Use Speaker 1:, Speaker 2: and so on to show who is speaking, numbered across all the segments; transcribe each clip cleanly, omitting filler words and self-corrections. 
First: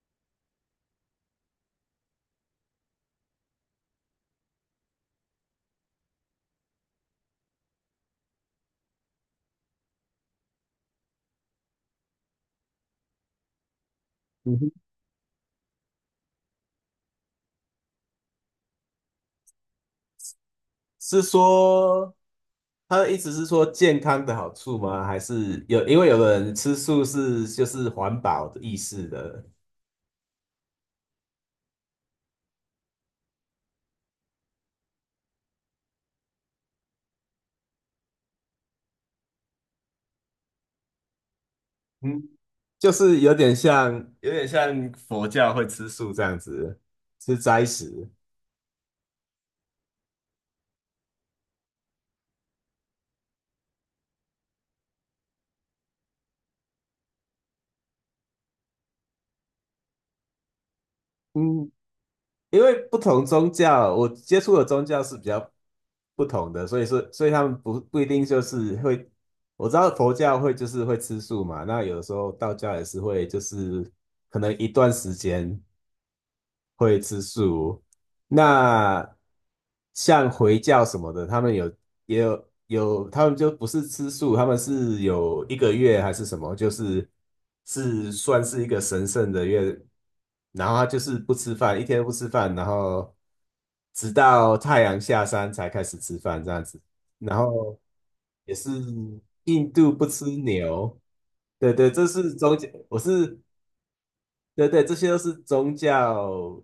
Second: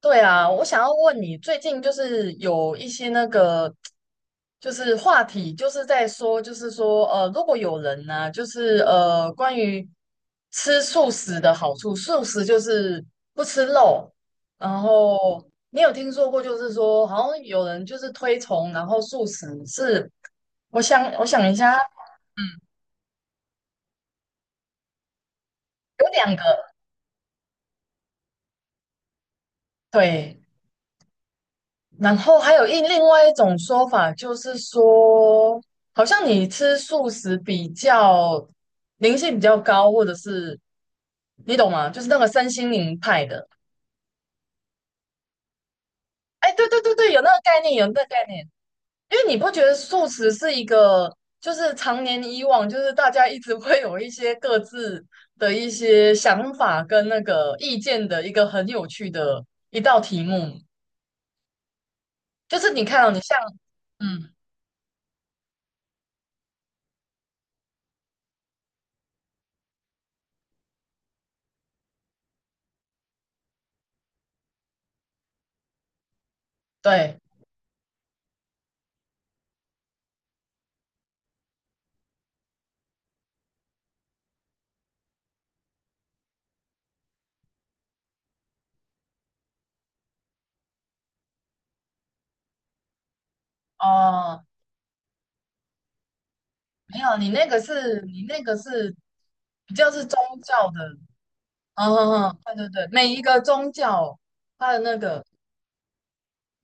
Speaker 1: 对啊，我想要问你，最近就是有一些那个，就是话题，就是在说，就是说，如果有人呢、就是关于吃素食的好处，素食就是不吃肉，
Speaker 2: 嗯哼，
Speaker 1: 然后你有听说过，就是说，好像有人就是推崇，然后素食是，我想，
Speaker 2: 是
Speaker 1: 我想一下，
Speaker 2: 说
Speaker 1: 嗯，
Speaker 2: 他的意思是说健康的好处吗？还是有因
Speaker 1: 有
Speaker 2: 为有
Speaker 1: 两
Speaker 2: 的
Speaker 1: 个，
Speaker 2: 人吃素是环保的意思的。
Speaker 1: 对。然后还有一另外一种说法，就是说，好像你吃素食比较灵性比较高，或者是你懂吗？就是那
Speaker 2: 嗯，
Speaker 1: 个身心
Speaker 2: 就
Speaker 1: 灵
Speaker 2: 是
Speaker 1: 派
Speaker 2: 有
Speaker 1: 的。
Speaker 2: 点像佛教会吃素这样
Speaker 1: 哎，对
Speaker 2: 子，
Speaker 1: 对对对，有那
Speaker 2: 吃
Speaker 1: 个概
Speaker 2: 斋
Speaker 1: 念，有那个
Speaker 2: 食。
Speaker 1: 概念。因为你不觉得素食是一个，就是常年以往，就是大家一直会有一些各自的一些想法跟那个意见的一个很有趣的一道题目。
Speaker 2: 嗯，
Speaker 1: 就
Speaker 2: 因
Speaker 1: 是
Speaker 2: 为
Speaker 1: 你
Speaker 2: 不
Speaker 1: 看到、你
Speaker 2: 同
Speaker 1: 像，
Speaker 2: 宗教，我
Speaker 1: 嗯，
Speaker 2: 接触的宗教是比较不同的，所以他们不一定就是会，我知道佛教会就是会吃素嘛，那有的时候道教也是会就是可能一段时间。会
Speaker 1: 对。
Speaker 2: 吃素。那像回教什么的，他们有也有有，他们就不是吃素，他们是有一个月还是什么，是算是一个神圣的月，然后他就是不吃饭，一天都不吃饭，然后直
Speaker 1: 哦，
Speaker 2: 到太阳下山才开始吃饭这样子。
Speaker 1: 没有，你
Speaker 2: 然
Speaker 1: 那个
Speaker 2: 后
Speaker 1: 是你那
Speaker 2: 也
Speaker 1: 个
Speaker 2: 是
Speaker 1: 是
Speaker 2: 印
Speaker 1: 比较
Speaker 2: 度
Speaker 1: 是
Speaker 2: 不
Speaker 1: 宗
Speaker 2: 吃
Speaker 1: 教的，
Speaker 2: 牛，对，
Speaker 1: 嗯
Speaker 2: 这
Speaker 1: 嗯
Speaker 2: 是
Speaker 1: 嗯，对
Speaker 2: 中间，
Speaker 1: 对对，
Speaker 2: 我
Speaker 1: 每一
Speaker 2: 是
Speaker 1: 个宗教
Speaker 2: 对
Speaker 1: 它的
Speaker 2: 对，这
Speaker 1: 那
Speaker 2: 些都
Speaker 1: 个，
Speaker 2: 是宗教，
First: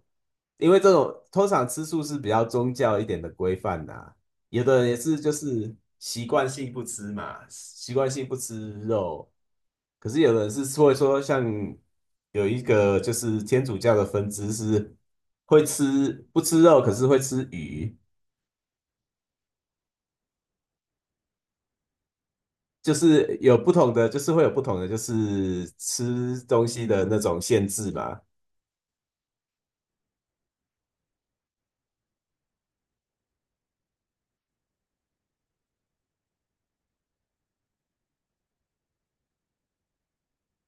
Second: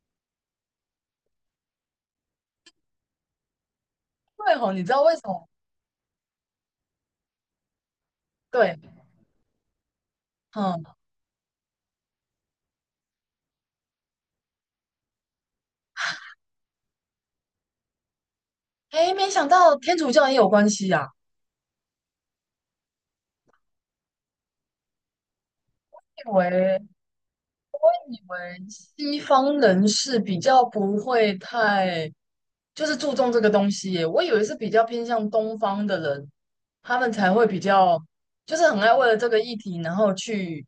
Speaker 2: 因为这种通常吃素是比较宗教一点的规范呐。
Speaker 1: 对
Speaker 2: 有
Speaker 1: 吼，
Speaker 2: 的
Speaker 1: 你知
Speaker 2: 人也
Speaker 1: 道为
Speaker 2: 是
Speaker 1: 什
Speaker 2: 就
Speaker 1: 么？
Speaker 2: 是习惯性不吃嘛，习惯性不吃
Speaker 1: 对，
Speaker 2: 肉，可是有的人是
Speaker 1: 嗯，
Speaker 2: 会说像有一个就是天主教的分支是会吃不吃肉，可是会吃鱼，
Speaker 1: 哎，没想到天主教也有关系啊，
Speaker 2: 就是有不同的，就是会有不同的
Speaker 1: 以
Speaker 2: 吃东
Speaker 1: 为
Speaker 2: 西的那种限制嘛。
Speaker 1: 以为西方人是比较不会太就是注重这个东西耶我以为是比较偏向东方的人，他们才会比较就是很爱为了这个议题，然后去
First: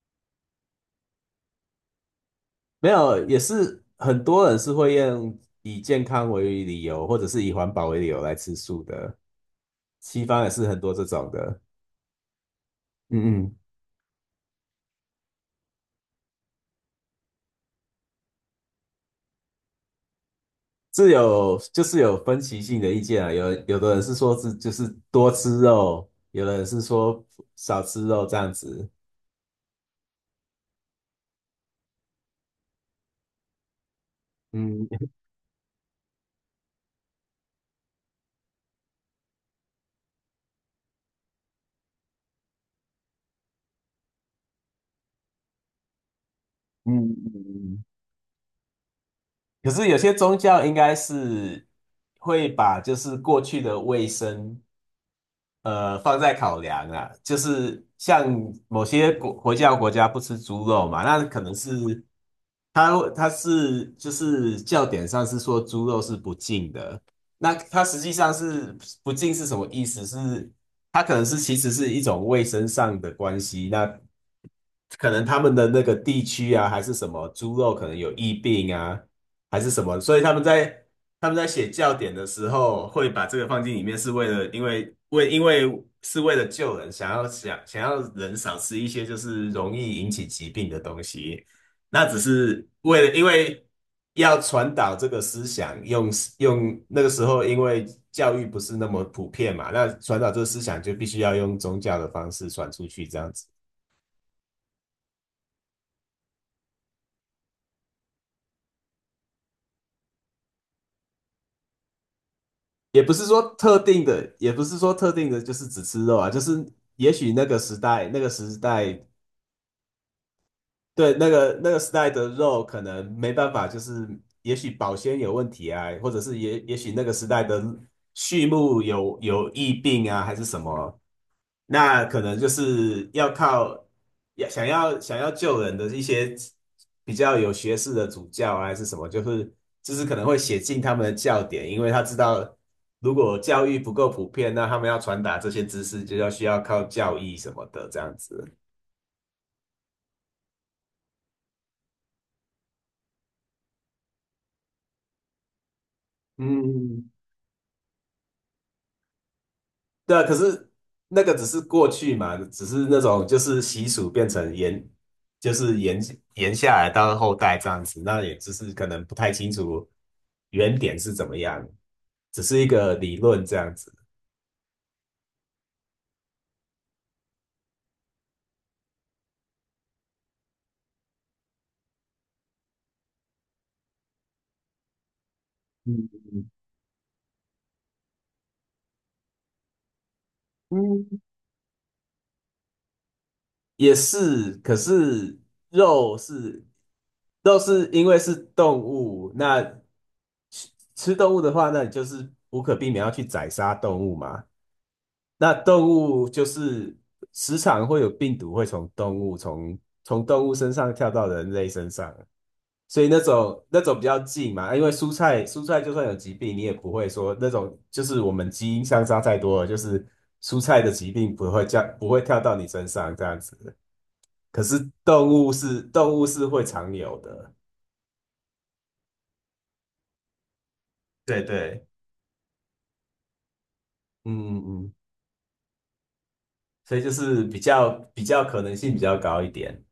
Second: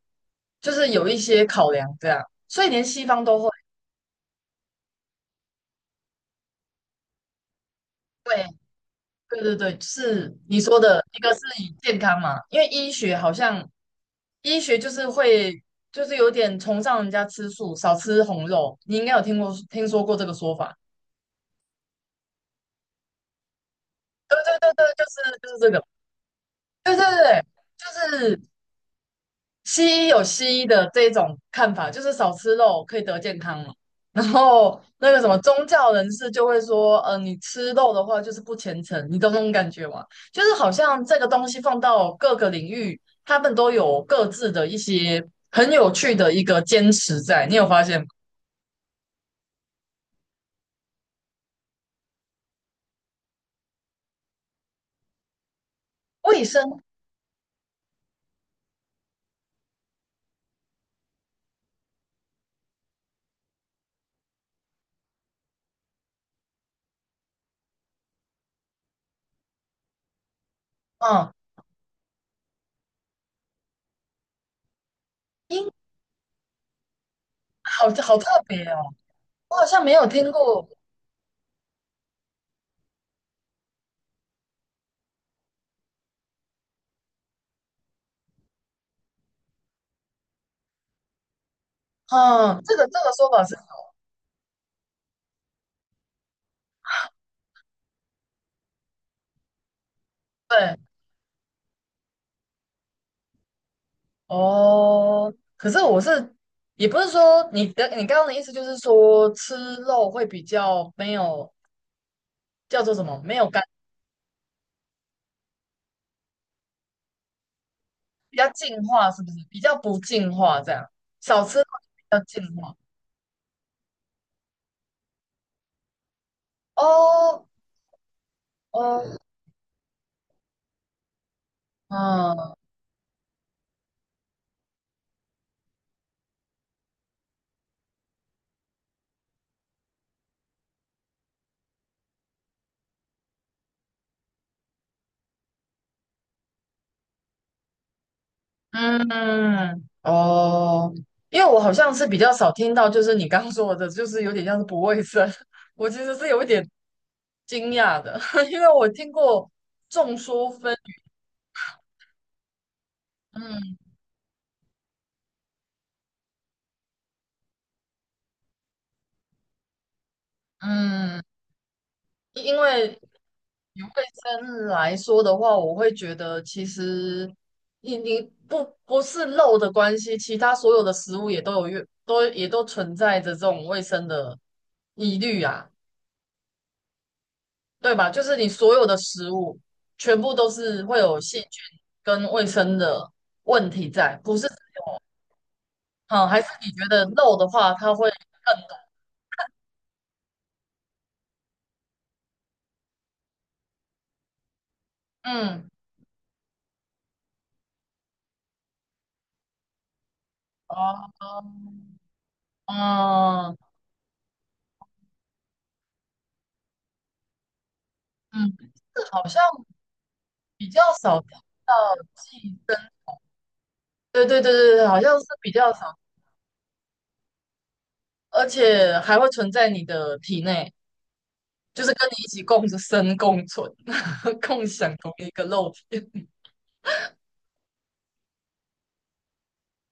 Speaker 1: 就是有一些考量这样，所以连
Speaker 2: 没
Speaker 1: 西
Speaker 2: 有，
Speaker 1: 方
Speaker 2: 也
Speaker 1: 都会。
Speaker 2: 是很多人是会用以健康为理由，或者是以环保为理由来
Speaker 1: 对
Speaker 2: 吃素的。
Speaker 1: 对对对，
Speaker 2: 西
Speaker 1: 是
Speaker 2: 方也
Speaker 1: 你
Speaker 2: 是
Speaker 1: 说
Speaker 2: 很多
Speaker 1: 的，
Speaker 2: 这
Speaker 1: 一
Speaker 2: 种
Speaker 1: 个是
Speaker 2: 的。
Speaker 1: 以健康嘛，因为医学好
Speaker 2: 嗯嗯，
Speaker 1: 像医学就是会就是有点崇尚人家吃素，少吃红肉。你应该有听说过这个说法，
Speaker 2: 是就是有分歧性的意见啊。有的人是说
Speaker 1: 对对
Speaker 2: 就
Speaker 1: 对对，
Speaker 2: 是
Speaker 1: 就
Speaker 2: 多
Speaker 1: 是就是
Speaker 2: 吃
Speaker 1: 这个，
Speaker 2: 肉，有的人是
Speaker 1: 对对
Speaker 2: 说
Speaker 1: 对，
Speaker 2: 少吃
Speaker 1: 就
Speaker 2: 肉这
Speaker 1: 是
Speaker 2: 样子。
Speaker 1: 西医有西医的这种看法，就是少吃肉可以得健康嘛。然后
Speaker 2: 嗯
Speaker 1: 那个什么宗教人士就会说，你吃肉的话就是不虔诚，你懂那种感觉吗？就是好像这个东西放到各个领域，他们都有各自的一些很有趣的一个坚
Speaker 2: 嗯
Speaker 1: 持
Speaker 2: 嗯
Speaker 1: 在。你有发
Speaker 2: 嗯。
Speaker 1: 现吗？
Speaker 2: 可是有些宗教应该是会把就是过去的卫生，放在
Speaker 1: 卫
Speaker 2: 考
Speaker 1: 生，
Speaker 2: 量啊，就是像某些国家不吃猪肉嘛，那可能是它是就是教典上是说猪肉是不净的，那它实际上是不净是什么意思？是它可能
Speaker 1: 嗯，
Speaker 2: 是其实是一种卫生上的关系，那可能他们的
Speaker 1: 应
Speaker 2: 那个地区啊，还是什么猪肉可
Speaker 1: 好
Speaker 2: 能有
Speaker 1: 好特
Speaker 2: 疫
Speaker 1: 别
Speaker 2: 病
Speaker 1: 哦，
Speaker 2: 啊，
Speaker 1: 我
Speaker 2: 还
Speaker 1: 好
Speaker 2: 是什
Speaker 1: 像没
Speaker 2: 么，
Speaker 1: 有
Speaker 2: 所以
Speaker 1: 听过，
Speaker 2: 他们在写教典的时候，会把这个放进里面，是为了因为为因为是为了救人，想要人少吃一些就是容易引起疾病的东西。那只
Speaker 1: 嗯，
Speaker 2: 是
Speaker 1: 这个这
Speaker 2: 为
Speaker 1: 个
Speaker 2: 了因
Speaker 1: 说法是
Speaker 2: 为要传导这个思想，用那个时候因为教育不是那么普遍嘛，那传导这个思
Speaker 1: 对。
Speaker 2: 想就必须要用宗教的方式传出去，这样子。
Speaker 1: 哦，可是我是，也不是说你的，你刚刚的意思就是说吃肉会比较没有叫做
Speaker 2: 也
Speaker 1: 什
Speaker 2: 不
Speaker 1: 么，
Speaker 2: 是
Speaker 1: 没
Speaker 2: 说
Speaker 1: 有干，
Speaker 2: 特定的，也不是说特定的，就是只吃肉啊，也许那个时代，那个
Speaker 1: 比较
Speaker 2: 时
Speaker 1: 净
Speaker 2: 代
Speaker 1: 化，是不是？比较不净化这样，
Speaker 2: 对，
Speaker 1: 少吃肉
Speaker 2: 那个时
Speaker 1: 比
Speaker 2: 代
Speaker 1: 较
Speaker 2: 的
Speaker 1: 净
Speaker 2: 肉
Speaker 1: 化。
Speaker 2: 可能没办法，就是也许保鲜有问题啊，或者是也许那个时代
Speaker 1: 哦
Speaker 2: 的畜牧
Speaker 1: 哦，
Speaker 2: 有疫病啊，还是什么，那可能就
Speaker 1: 嗯
Speaker 2: 是要靠要想要想要救人的一些比较有学识的主教啊，还是什么，就是可能会写进他们的教典，因为他知道如果教育不够普遍，那他们要传达这些知识需要靠教义什么的这样子。
Speaker 1: 嗯哦，因为我好像是比较少听到，就是你刚刚说的，就是有点像是不卫生，我其实是有一点
Speaker 2: 嗯，
Speaker 1: 惊讶的，因为我听过众
Speaker 2: 对啊，可
Speaker 1: 说
Speaker 2: 是
Speaker 1: 纷纭，
Speaker 2: 那个只是过去嘛，只是那种就是习
Speaker 1: 嗯
Speaker 2: 俗变成延，就是延延下来到后代这样子，那也只是可能不太清楚原点是
Speaker 1: 嗯
Speaker 2: 怎么样，只
Speaker 1: 因
Speaker 2: 是一
Speaker 1: 为
Speaker 2: 个理论这样
Speaker 1: 以卫
Speaker 2: 子。
Speaker 1: 生来说的话，我会觉得其实你不是肉的关系，其他所有的食物也都有越都也都存在着这种卫生的疑虑啊，
Speaker 2: 嗯
Speaker 1: 对吧？就是你所有的食物全部都是会有
Speaker 2: 嗯，
Speaker 1: 细菌跟卫生的问题
Speaker 2: 也
Speaker 1: 在，不是？
Speaker 2: 是，可是肉
Speaker 1: 嗯，还是
Speaker 2: 是
Speaker 1: 你觉得肉的
Speaker 2: 肉
Speaker 1: 话，
Speaker 2: 是
Speaker 1: 它
Speaker 2: 因
Speaker 1: 会
Speaker 2: 为是动物，那吃吃动物的话，那你就是无可避免要去宰杀动物嘛。那
Speaker 1: 嗯
Speaker 2: 动物就是时常会有病毒会从动物身上跳
Speaker 1: 哦
Speaker 2: 到人类身上，所以
Speaker 1: 嗯
Speaker 2: 那种比较近嘛，啊因为蔬菜就算有疾病，你也不会说那种就是我们
Speaker 1: 嗯，
Speaker 2: 基因
Speaker 1: 是
Speaker 2: 相差
Speaker 1: 好
Speaker 2: 太
Speaker 1: 像
Speaker 2: 多了，就是蔬
Speaker 1: 比较
Speaker 2: 菜的疾
Speaker 1: 少听
Speaker 2: 病
Speaker 1: 到
Speaker 2: 不会跳到
Speaker 1: 寄
Speaker 2: 你身上这样子。
Speaker 1: 对对对
Speaker 2: 可
Speaker 1: 对
Speaker 2: 是
Speaker 1: 对，好像是比较少，
Speaker 2: 动物是会常有的，
Speaker 1: 而且还会存在你的体内，
Speaker 2: 对
Speaker 1: 就
Speaker 2: 对，
Speaker 1: 是跟你一起共生共存，
Speaker 2: 嗯 嗯
Speaker 1: 共
Speaker 2: 嗯，
Speaker 1: 享同一个肉体。
Speaker 2: 所以就是比较可能性比较高一点。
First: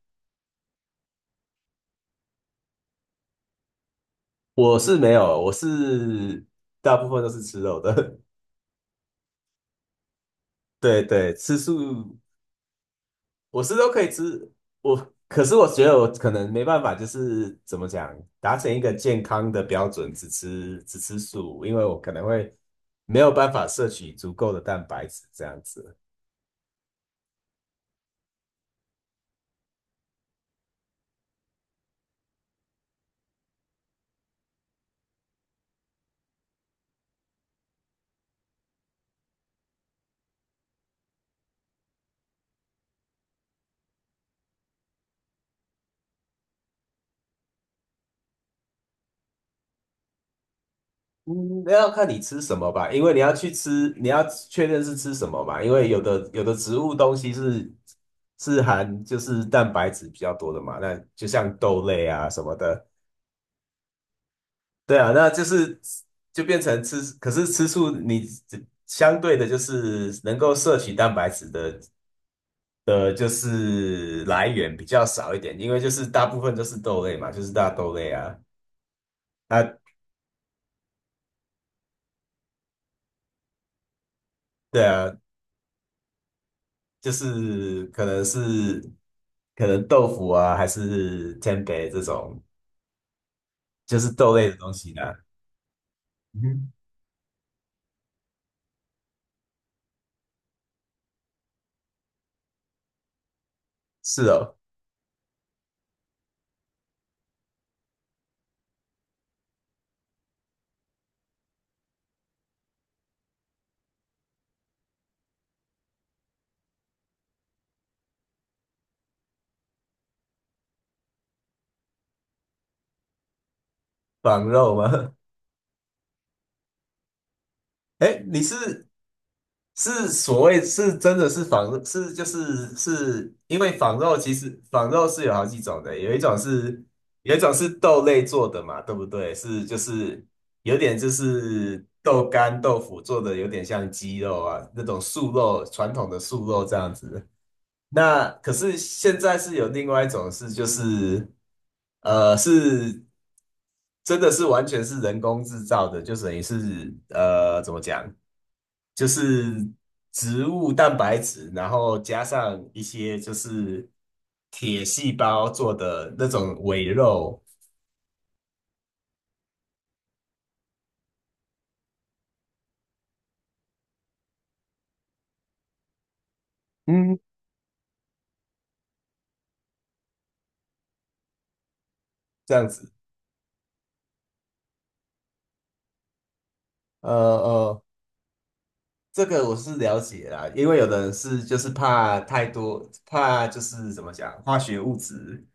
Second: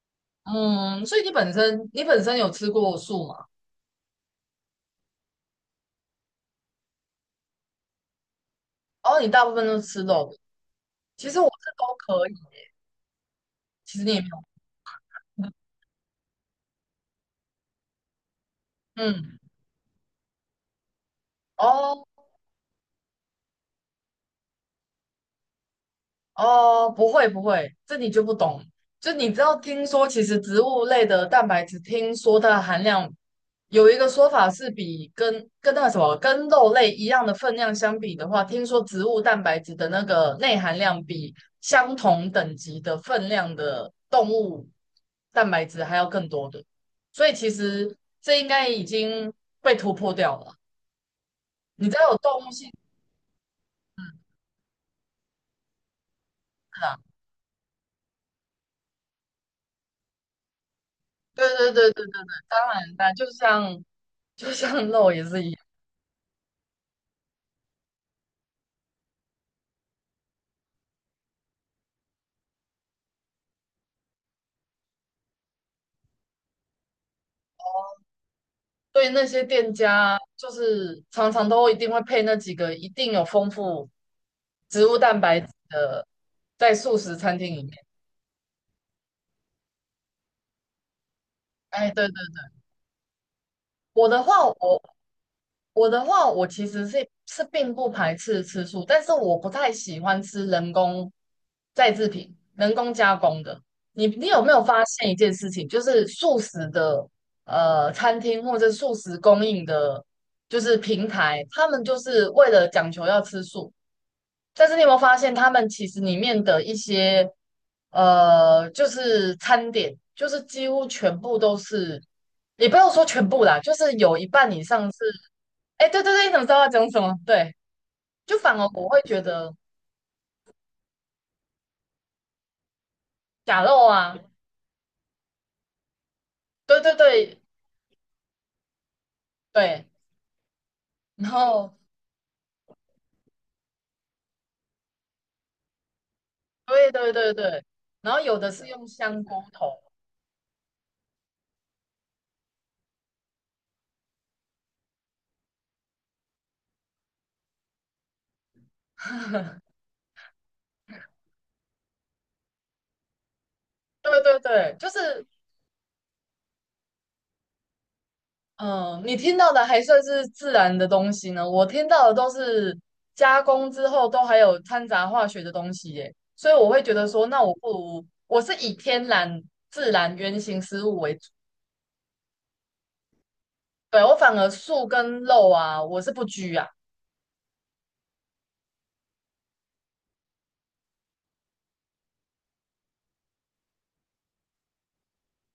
Speaker 1: 嗯，所以你本身有吃过素吗？
Speaker 2: 我是没有，我是大部分都是吃肉的。
Speaker 1: 哦，你大部分都吃肉的。
Speaker 2: 对
Speaker 1: 其
Speaker 2: 对，
Speaker 1: 实我
Speaker 2: 吃
Speaker 1: 是都
Speaker 2: 素
Speaker 1: 可以，
Speaker 2: 我是都
Speaker 1: 其
Speaker 2: 可
Speaker 1: 实
Speaker 2: 以
Speaker 1: 你也没有。
Speaker 2: 吃，可是我觉得我可能没办法，就是怎么讲，达成一个健
Speaker 1: 嗯，
Speaker 2: 康的标准，只吃素，因为我
Speaker 1: 哦，
Speaker 2: 可能会没有办法摄取足够的蛋白质这样子。
Speaker 1: 哦，不会不会，这你就不懂。就你知道，听说其实植物类的蛋白质，听说它的含量有一个说法是比跟那个什么跟肉类一样的分量相比的话，听说植物蛋白质的那个内含量比相同等级的分量的动物蛋白质还要更多的。所以其实这应该已经被突破掉了。
Speaker 2: 嗯，那
Speaker 1: 你
Speaker 2: 要
Speaker 1: 知
Speaker 2: 看
Speaker 1: 道有
Speaker 2: 你吃
Speaker 1: 动物
Speaker 2: 什
Speaker 1: 性
Speaker 2: 么吧，因为你要去吃，你要
Speaker 1: 嗯
Speaker 2: 确认是吃什么嘛，因为有的植
Speaker 1: 是
Speaker 2: 物
Speaker 1: 啊？
Speaker 2: 东西是含蛋白质比较多的嘛，那就
Speaker 1: 对
Speaker 2: 像
Speaker 1: 对
Speaker 2: 豆
Speaker 1: 对对对
Speaker 2: 类
Speaker 1: 对，
Speaker 2: 啊什么
Speaker 1: 当
Speaker 2: 的。
Speaker 1: 然，当然，就像
Speaker 2: 对啊，
Speaker 1: 肉也
Speaker 2: 那
Speaker 1: 是
Speaker 2: 就
Speaker 1: 一样，
Speaker 2: 是就变成吃，可是吃素你相对的就是能够摄取蛋白质的，就是来源比较少一点，因为就是大部分都是豆类嘛，就是大豆类啊，
Speaker 1: 对那些
Speaker 2: 啊，
Speaker 1: 店家就是常常都一定会配那几个一定有丰富
Speaker 2: 对
Speaker 1: 植物
Speaker 2: 啊，
Speaker 1: 蛋白质的，在素
Speaker 2: 就
Speaker 1: 食餐厅里
Speaker 2: 是
Speaker 1: 面。
Speaker 2: 可能豆腐啊，还是天 e
Speaker 1: 哎，
Speaker 2: 这
Speaker 1: 对对
Speaker 2: 种，
Speaker 1: 对，
Speaker 2: 就
Speaker 1: 我
Speaker 2: 是
Speaker 1: 的
Speaker 2: 豆
Speaker 1: 话，
Speaker 2: 类的东
Speaker 1: 我
Speaker 2: 西呢。
Speaker 1: 我的话，
Speaker 2: 嗯
Speaker 1: 我其
Speaker 2: 哼，
Speaker 1: 实是并不排斥吃素，但是我不太喜欢吃人工再制品、人工加工的。你
Speaker 2: 是
Speaker 1: 你有没
Speaker 2: 哦，
Speaker 1: 有发现一件事情，就是素食的餐厅或者素食供应的，就是平台，他们就是为了讲求要吃素，但是你有没有发现他们其实里面的一些就是餐点，就是几乎全部都是，也不要说全部啦，就是有一
Speaker 2: 仿
Speaker 1: 半以
Speaker 2: 肉
Speaker 1: 上是。
Speaker 2: 吗？
Speaker 1: 哎，对对对，你怎么知道要讲什么？对，
Speaker 2: 哎，
Speaker 1: 就
Speaker 2: 你
Speaker 1: 反而
Speaker 2: 是？
Speaker 1: 我会觉得
Speaker 2: 是所谓是真的是仿是就是是因
Speaker 1: 假
Speaker 2: 为
Speaker 1: 肉
Speaker 2: 仿
Speaker 1: 啊，
Speaker 2: 肉其实仿肉是有好几种的，
Speaker 1: 对对
Speaker 2: 有一
Speaker 1: 对
Speaker 2: 种是豆类做的嘛，对不对？
Speaker 1: 对，
Speaker 2: 有点
Speaker 1: 然后
Speaker 2: 豆干豆腐做的有点像鸡肉啊那种素肉传统的素肉这
Speaker 1: 对
Speaker 2: 样
Speaker 1: 对
Speaker 2: 子。
Speaker 1: 对对，然后
Speaker 2: 那
Speaker 1: 有的
Speaker 2: 可
Speaker 1: 是
Speaker 2: 是
Speaker 1: 用
Speaker 2: 现
Speaker 1: 香菇
Speaker 2: 在是有
Speaker 1: 头，
Speaker 2: 另外一种是，就是是真的是完全是人工制造的，就等于是怎么讲，就是植物蛋白质，然后加上一些就是
Speaker 1: 对对对，
Speaker 2: 铁
Speaker 1: 就
Speaker 2: 细
Speaker 1: 是
Speaker 2: 胞做的那种伪肉，
Speaker 1: 嗯、你听到的还算是自然的东西呢，我听到的都是加工之后都还有掺杂化学的东西耶，所以我会觉得
Speaker 2: 嗯，
Speaker 1: 说，那我不如我是以天然自然原型食物为主，
Speaker 2: 这样子。
Speaker 1: 对，我反而素跟肉啊，我是不拘啊，
Speaker 2: 呃呃这个我是了解啦，因为有的人是就是怕太多，怕就是怎么讲，化学物质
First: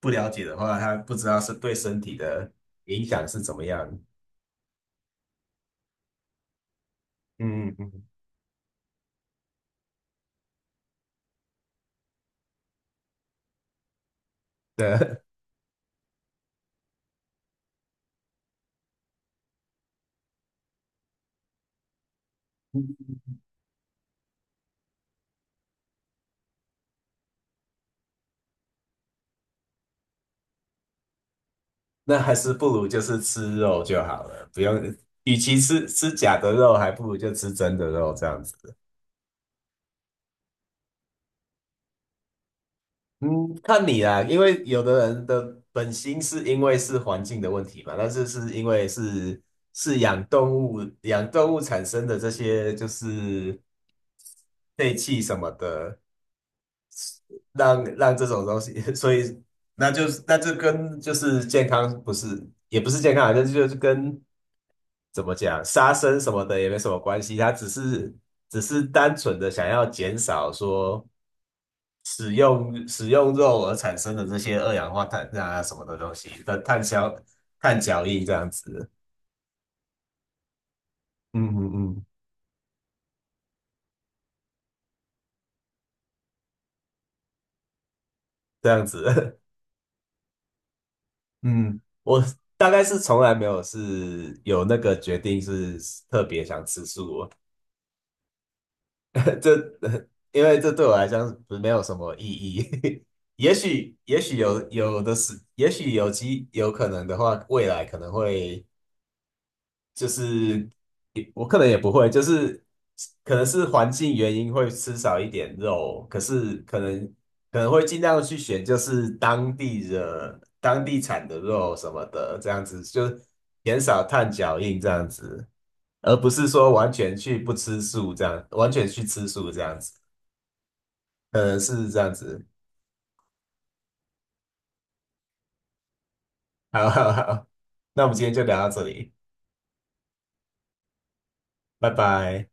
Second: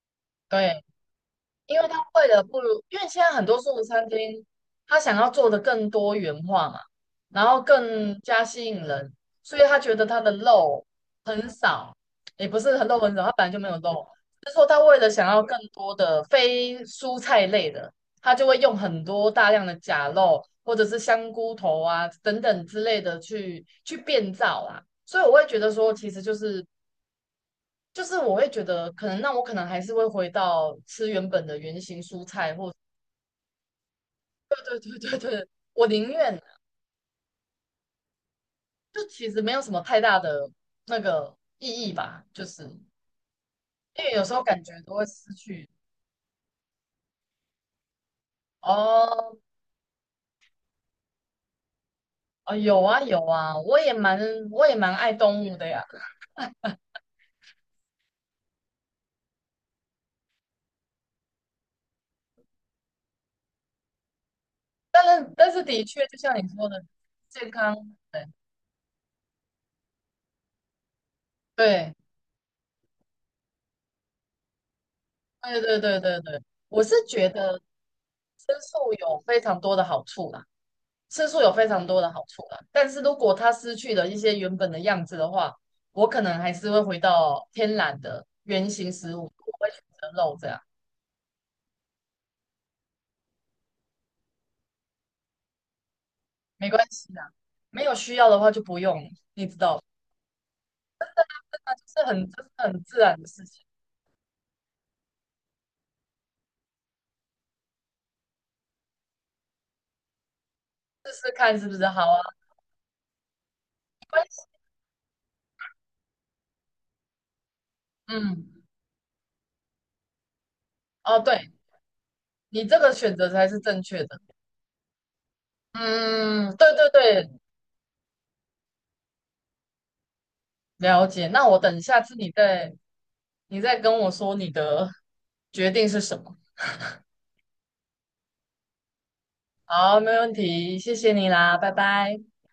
Speaker 2: 不了解的话，
Speaker 1: 对。
Speaker 2: 他不知道是对
Speaker 1: 因为他
Speaker 2: 身体
Speaker 1: 为了
Speaker 2: 的
Speaker 1: 不如，因
Speaker 2: 影
Speaker 1: 为现
Speaker 2: 响
Speaker 1: 在
Speaker 2: 是
Speaker 1: 很
Speaker 2: 怎
Speaker 1: 多
Speaker 2: 么
Speaker 1: 素食
Speaker 2: 样。
Speaker 1: 餐厅，他想要做的更多元化嘛，然后
Speaker 2: 嗯嗯嗯，
Speaker 1: 更加吸引人，所以他觉得他的肉很少，也不是很肉很少，他本来就没有肉，就是说他为了
Speaker 2: 对，
Speaker 1: 想要更多的非蔬菜类的，他就会用很多大量的假肉或者是香菇头啊等等之类 的去变造啦，所以我会觉得说，其实就是我会觉得，可能那我可能还是会回到吃原本的原型
Speaker 2: 那
Speaker 1: 蔬
Speaker 2: 还是
Speaker 1: 菜，
Speaker 2: 不
Speaker 1: 或
Speaker 2: 如就是吃肉就好了，不用，
Speaker 1: 对对对
Speaker 2: 与
Speaker 1: 对，
Speaker 2: 其
Speaker 1: 我宁
Speaker 2: 吃假
Speaker 1: 愿
Speaker 2: 的肉，还不如就吃真的肉这样子。
Speaker 1: 就其实没有什么太大的那个意义吧，就是
Speaker 2: 嗯，看你
Speaker 1: 因为
Speaker 2: 啦，
Speaker 1: 有时
Speaker 2: 因
Speaker 1: 候
Speaker 2: 为
Speaker 1: 感觉
Speaker 2: 有
Speaker 1: 都会
Speaker 2: 的人
Speaker 1: 失
Speaker 2: 的
Speaker 1: 去
Speaker 2: 本心是因为是环境的问题嘛，但是是因为
Speaker 1: 哦
Speaker 2: 是是养动物，养动物产生的这
Speaker 1: 哦，
Speaker 2: 些
Speaker 1: 有
Speaker 2: 就
Speaker 1: 啊有啊，
Speaker 2: 是
Speaker 1: 我也蛮我也
Speaker 2: 废
Speaker 1: 蛮爱
Speaker 2: 气什
Speaker 1: 动
Speaker 2: 么
Speaker 1: 物的呀，
Speaker 2: 的，让这种东西，所以那就跟就是健康不是也不是健康啊，就是跟
Speaker 1: 但
Speaker 2: 怎
Speaker 1: 是
Speaker 2: 么
Speaker 1: 但
Speaker 2: 讲
Speaker 1: 是的
Speaker 2: 杀
Speaker 1: 确就
Speaker 2: 生什
Speaker 1: 像
Speaker 2: 么
Speaker 1: 你
Speaker 2: 的
Speaker 1: 说
Speaker 2: 也没
Speaker 1: 的，
Speaker 2: 什么关系，
Speaker 1: 健
Speaker 2: 他只
Speaker 1: 康
Speaker 2: 是只是单纯的想要减少说。
Speaker 1: 对
Speaker 2: 使用肉而产生的这些二氧化碳
Speaker 1: 对
Speaker 2: 啊什
Speaker 1: 对
Speaker 2: 么的
Speaker 1: 对对
Speaker 2: 东
Speaker 1: 对
Speaker 2: 西
Speaker 1: 对，
Speaker 2: 的
Speaker 1: 我是觉得
Speaker 2: 碳脚印这
Speaker 1: 吃
Speaker 2: 样子，
Speaker 1: 素有非常多的好处啦。吃素
Speaker 2: 嗯
Speaker 1: 有非常
Speaker 2: 嗯
Speaker 1: 多
Speaker 2: 嗯，
Speaker 1: 的好处啦，但是如果它失去了一些原本的样子的话，我可能还是会回到天然的
Speaker 2: 这
Speaker 1: 原
Speaker 2: 样
Speaker 1: 型食物，
Speaker 2: 子，
Speaker 1: 我会选择肉这样，
Speaker 2: 嗯，我大概是从来没有是有那个决定是特别想
Speaker 1: 没
Speaker 2: 吃
Speaker 1: 关系
Speaker 2: 素哦，
Speaker 1: 啦，没有需要的话就不用，你知
Speaker 2: 这
Speaker 1: 道，
Speaker 2: 因为这对我来讲没有什
Speaker 1: 这是
Speaker 2: 么意
Speaker 1: 很这是很自
Speaker 2: 义。
Speaker 1: 然的事情，
Speaker 2: 也许有的是，也许有可能的话，未来可能会。就是
Speaker 1: 试
Speaker 2: 也
Speaker 1: 试
Speaker 2: 我
Speaker 1: 看
Speaker 2: 可
Speaker 1: 是
Speaker 2: 能
Speaker 1: 不
Speaker 2: 也
Speaker 1: 是
Speaker 2: 不
Speaker 1: 好
Speaker 2: 会，
Speaker 1: 啊？
Speaker 2: 就是可能是环
Speaker 1: 没
Speaker 2: 境
Speaker 1: 关
Speaker 2: 原
Speaker 1: 系，
Speaker 2: 因会吃少一点肉，可是可能会尽量去
Speaker 1: 嗯，
Speaker 2: 选就是当地
Speaker 1: 哦，
Speaker 2: 产的
Speaker 1: 对，
Speaker 2: 肉什么的，这样
Speaker 1: 你这
Speaker 2: 子
Speaker 1: 个
Speaker 2: 就
Speaker 1: 选择才是
Speaker 2: 减
Speaker 1: 正确
Speaker 2: 少
Speaker 1: 的，
Speaker 2: 碳脚印这样子，而不是
Speaker 1: 嗯，对
Speaker 2: 说
Speaker 1: 对
Speaker 2: 完全
Speaker 1: 对，
Speaker 2: 去不吃素这样，完全去吃素这样子，
Speaker 1: 了解。
Speaker 2: 可
Speaker 1: 那
Speaker 2: 能
Speaker 1: 我等
Speaker 2: 是这
Speaker 1: 下
Speaker 2: 样
Speaker 1: 次你
Speaker 2: 子。
Speaker 1: 再你再跟我说你的决定是什么。
Speaker 2: 好好好，那我们今天就聊到这里，
Speaker 1: 好，没问题，谢谢你啦，拜
Speaker 2: 拜
Speaker 1: 拜。
Speaker 2: 拜。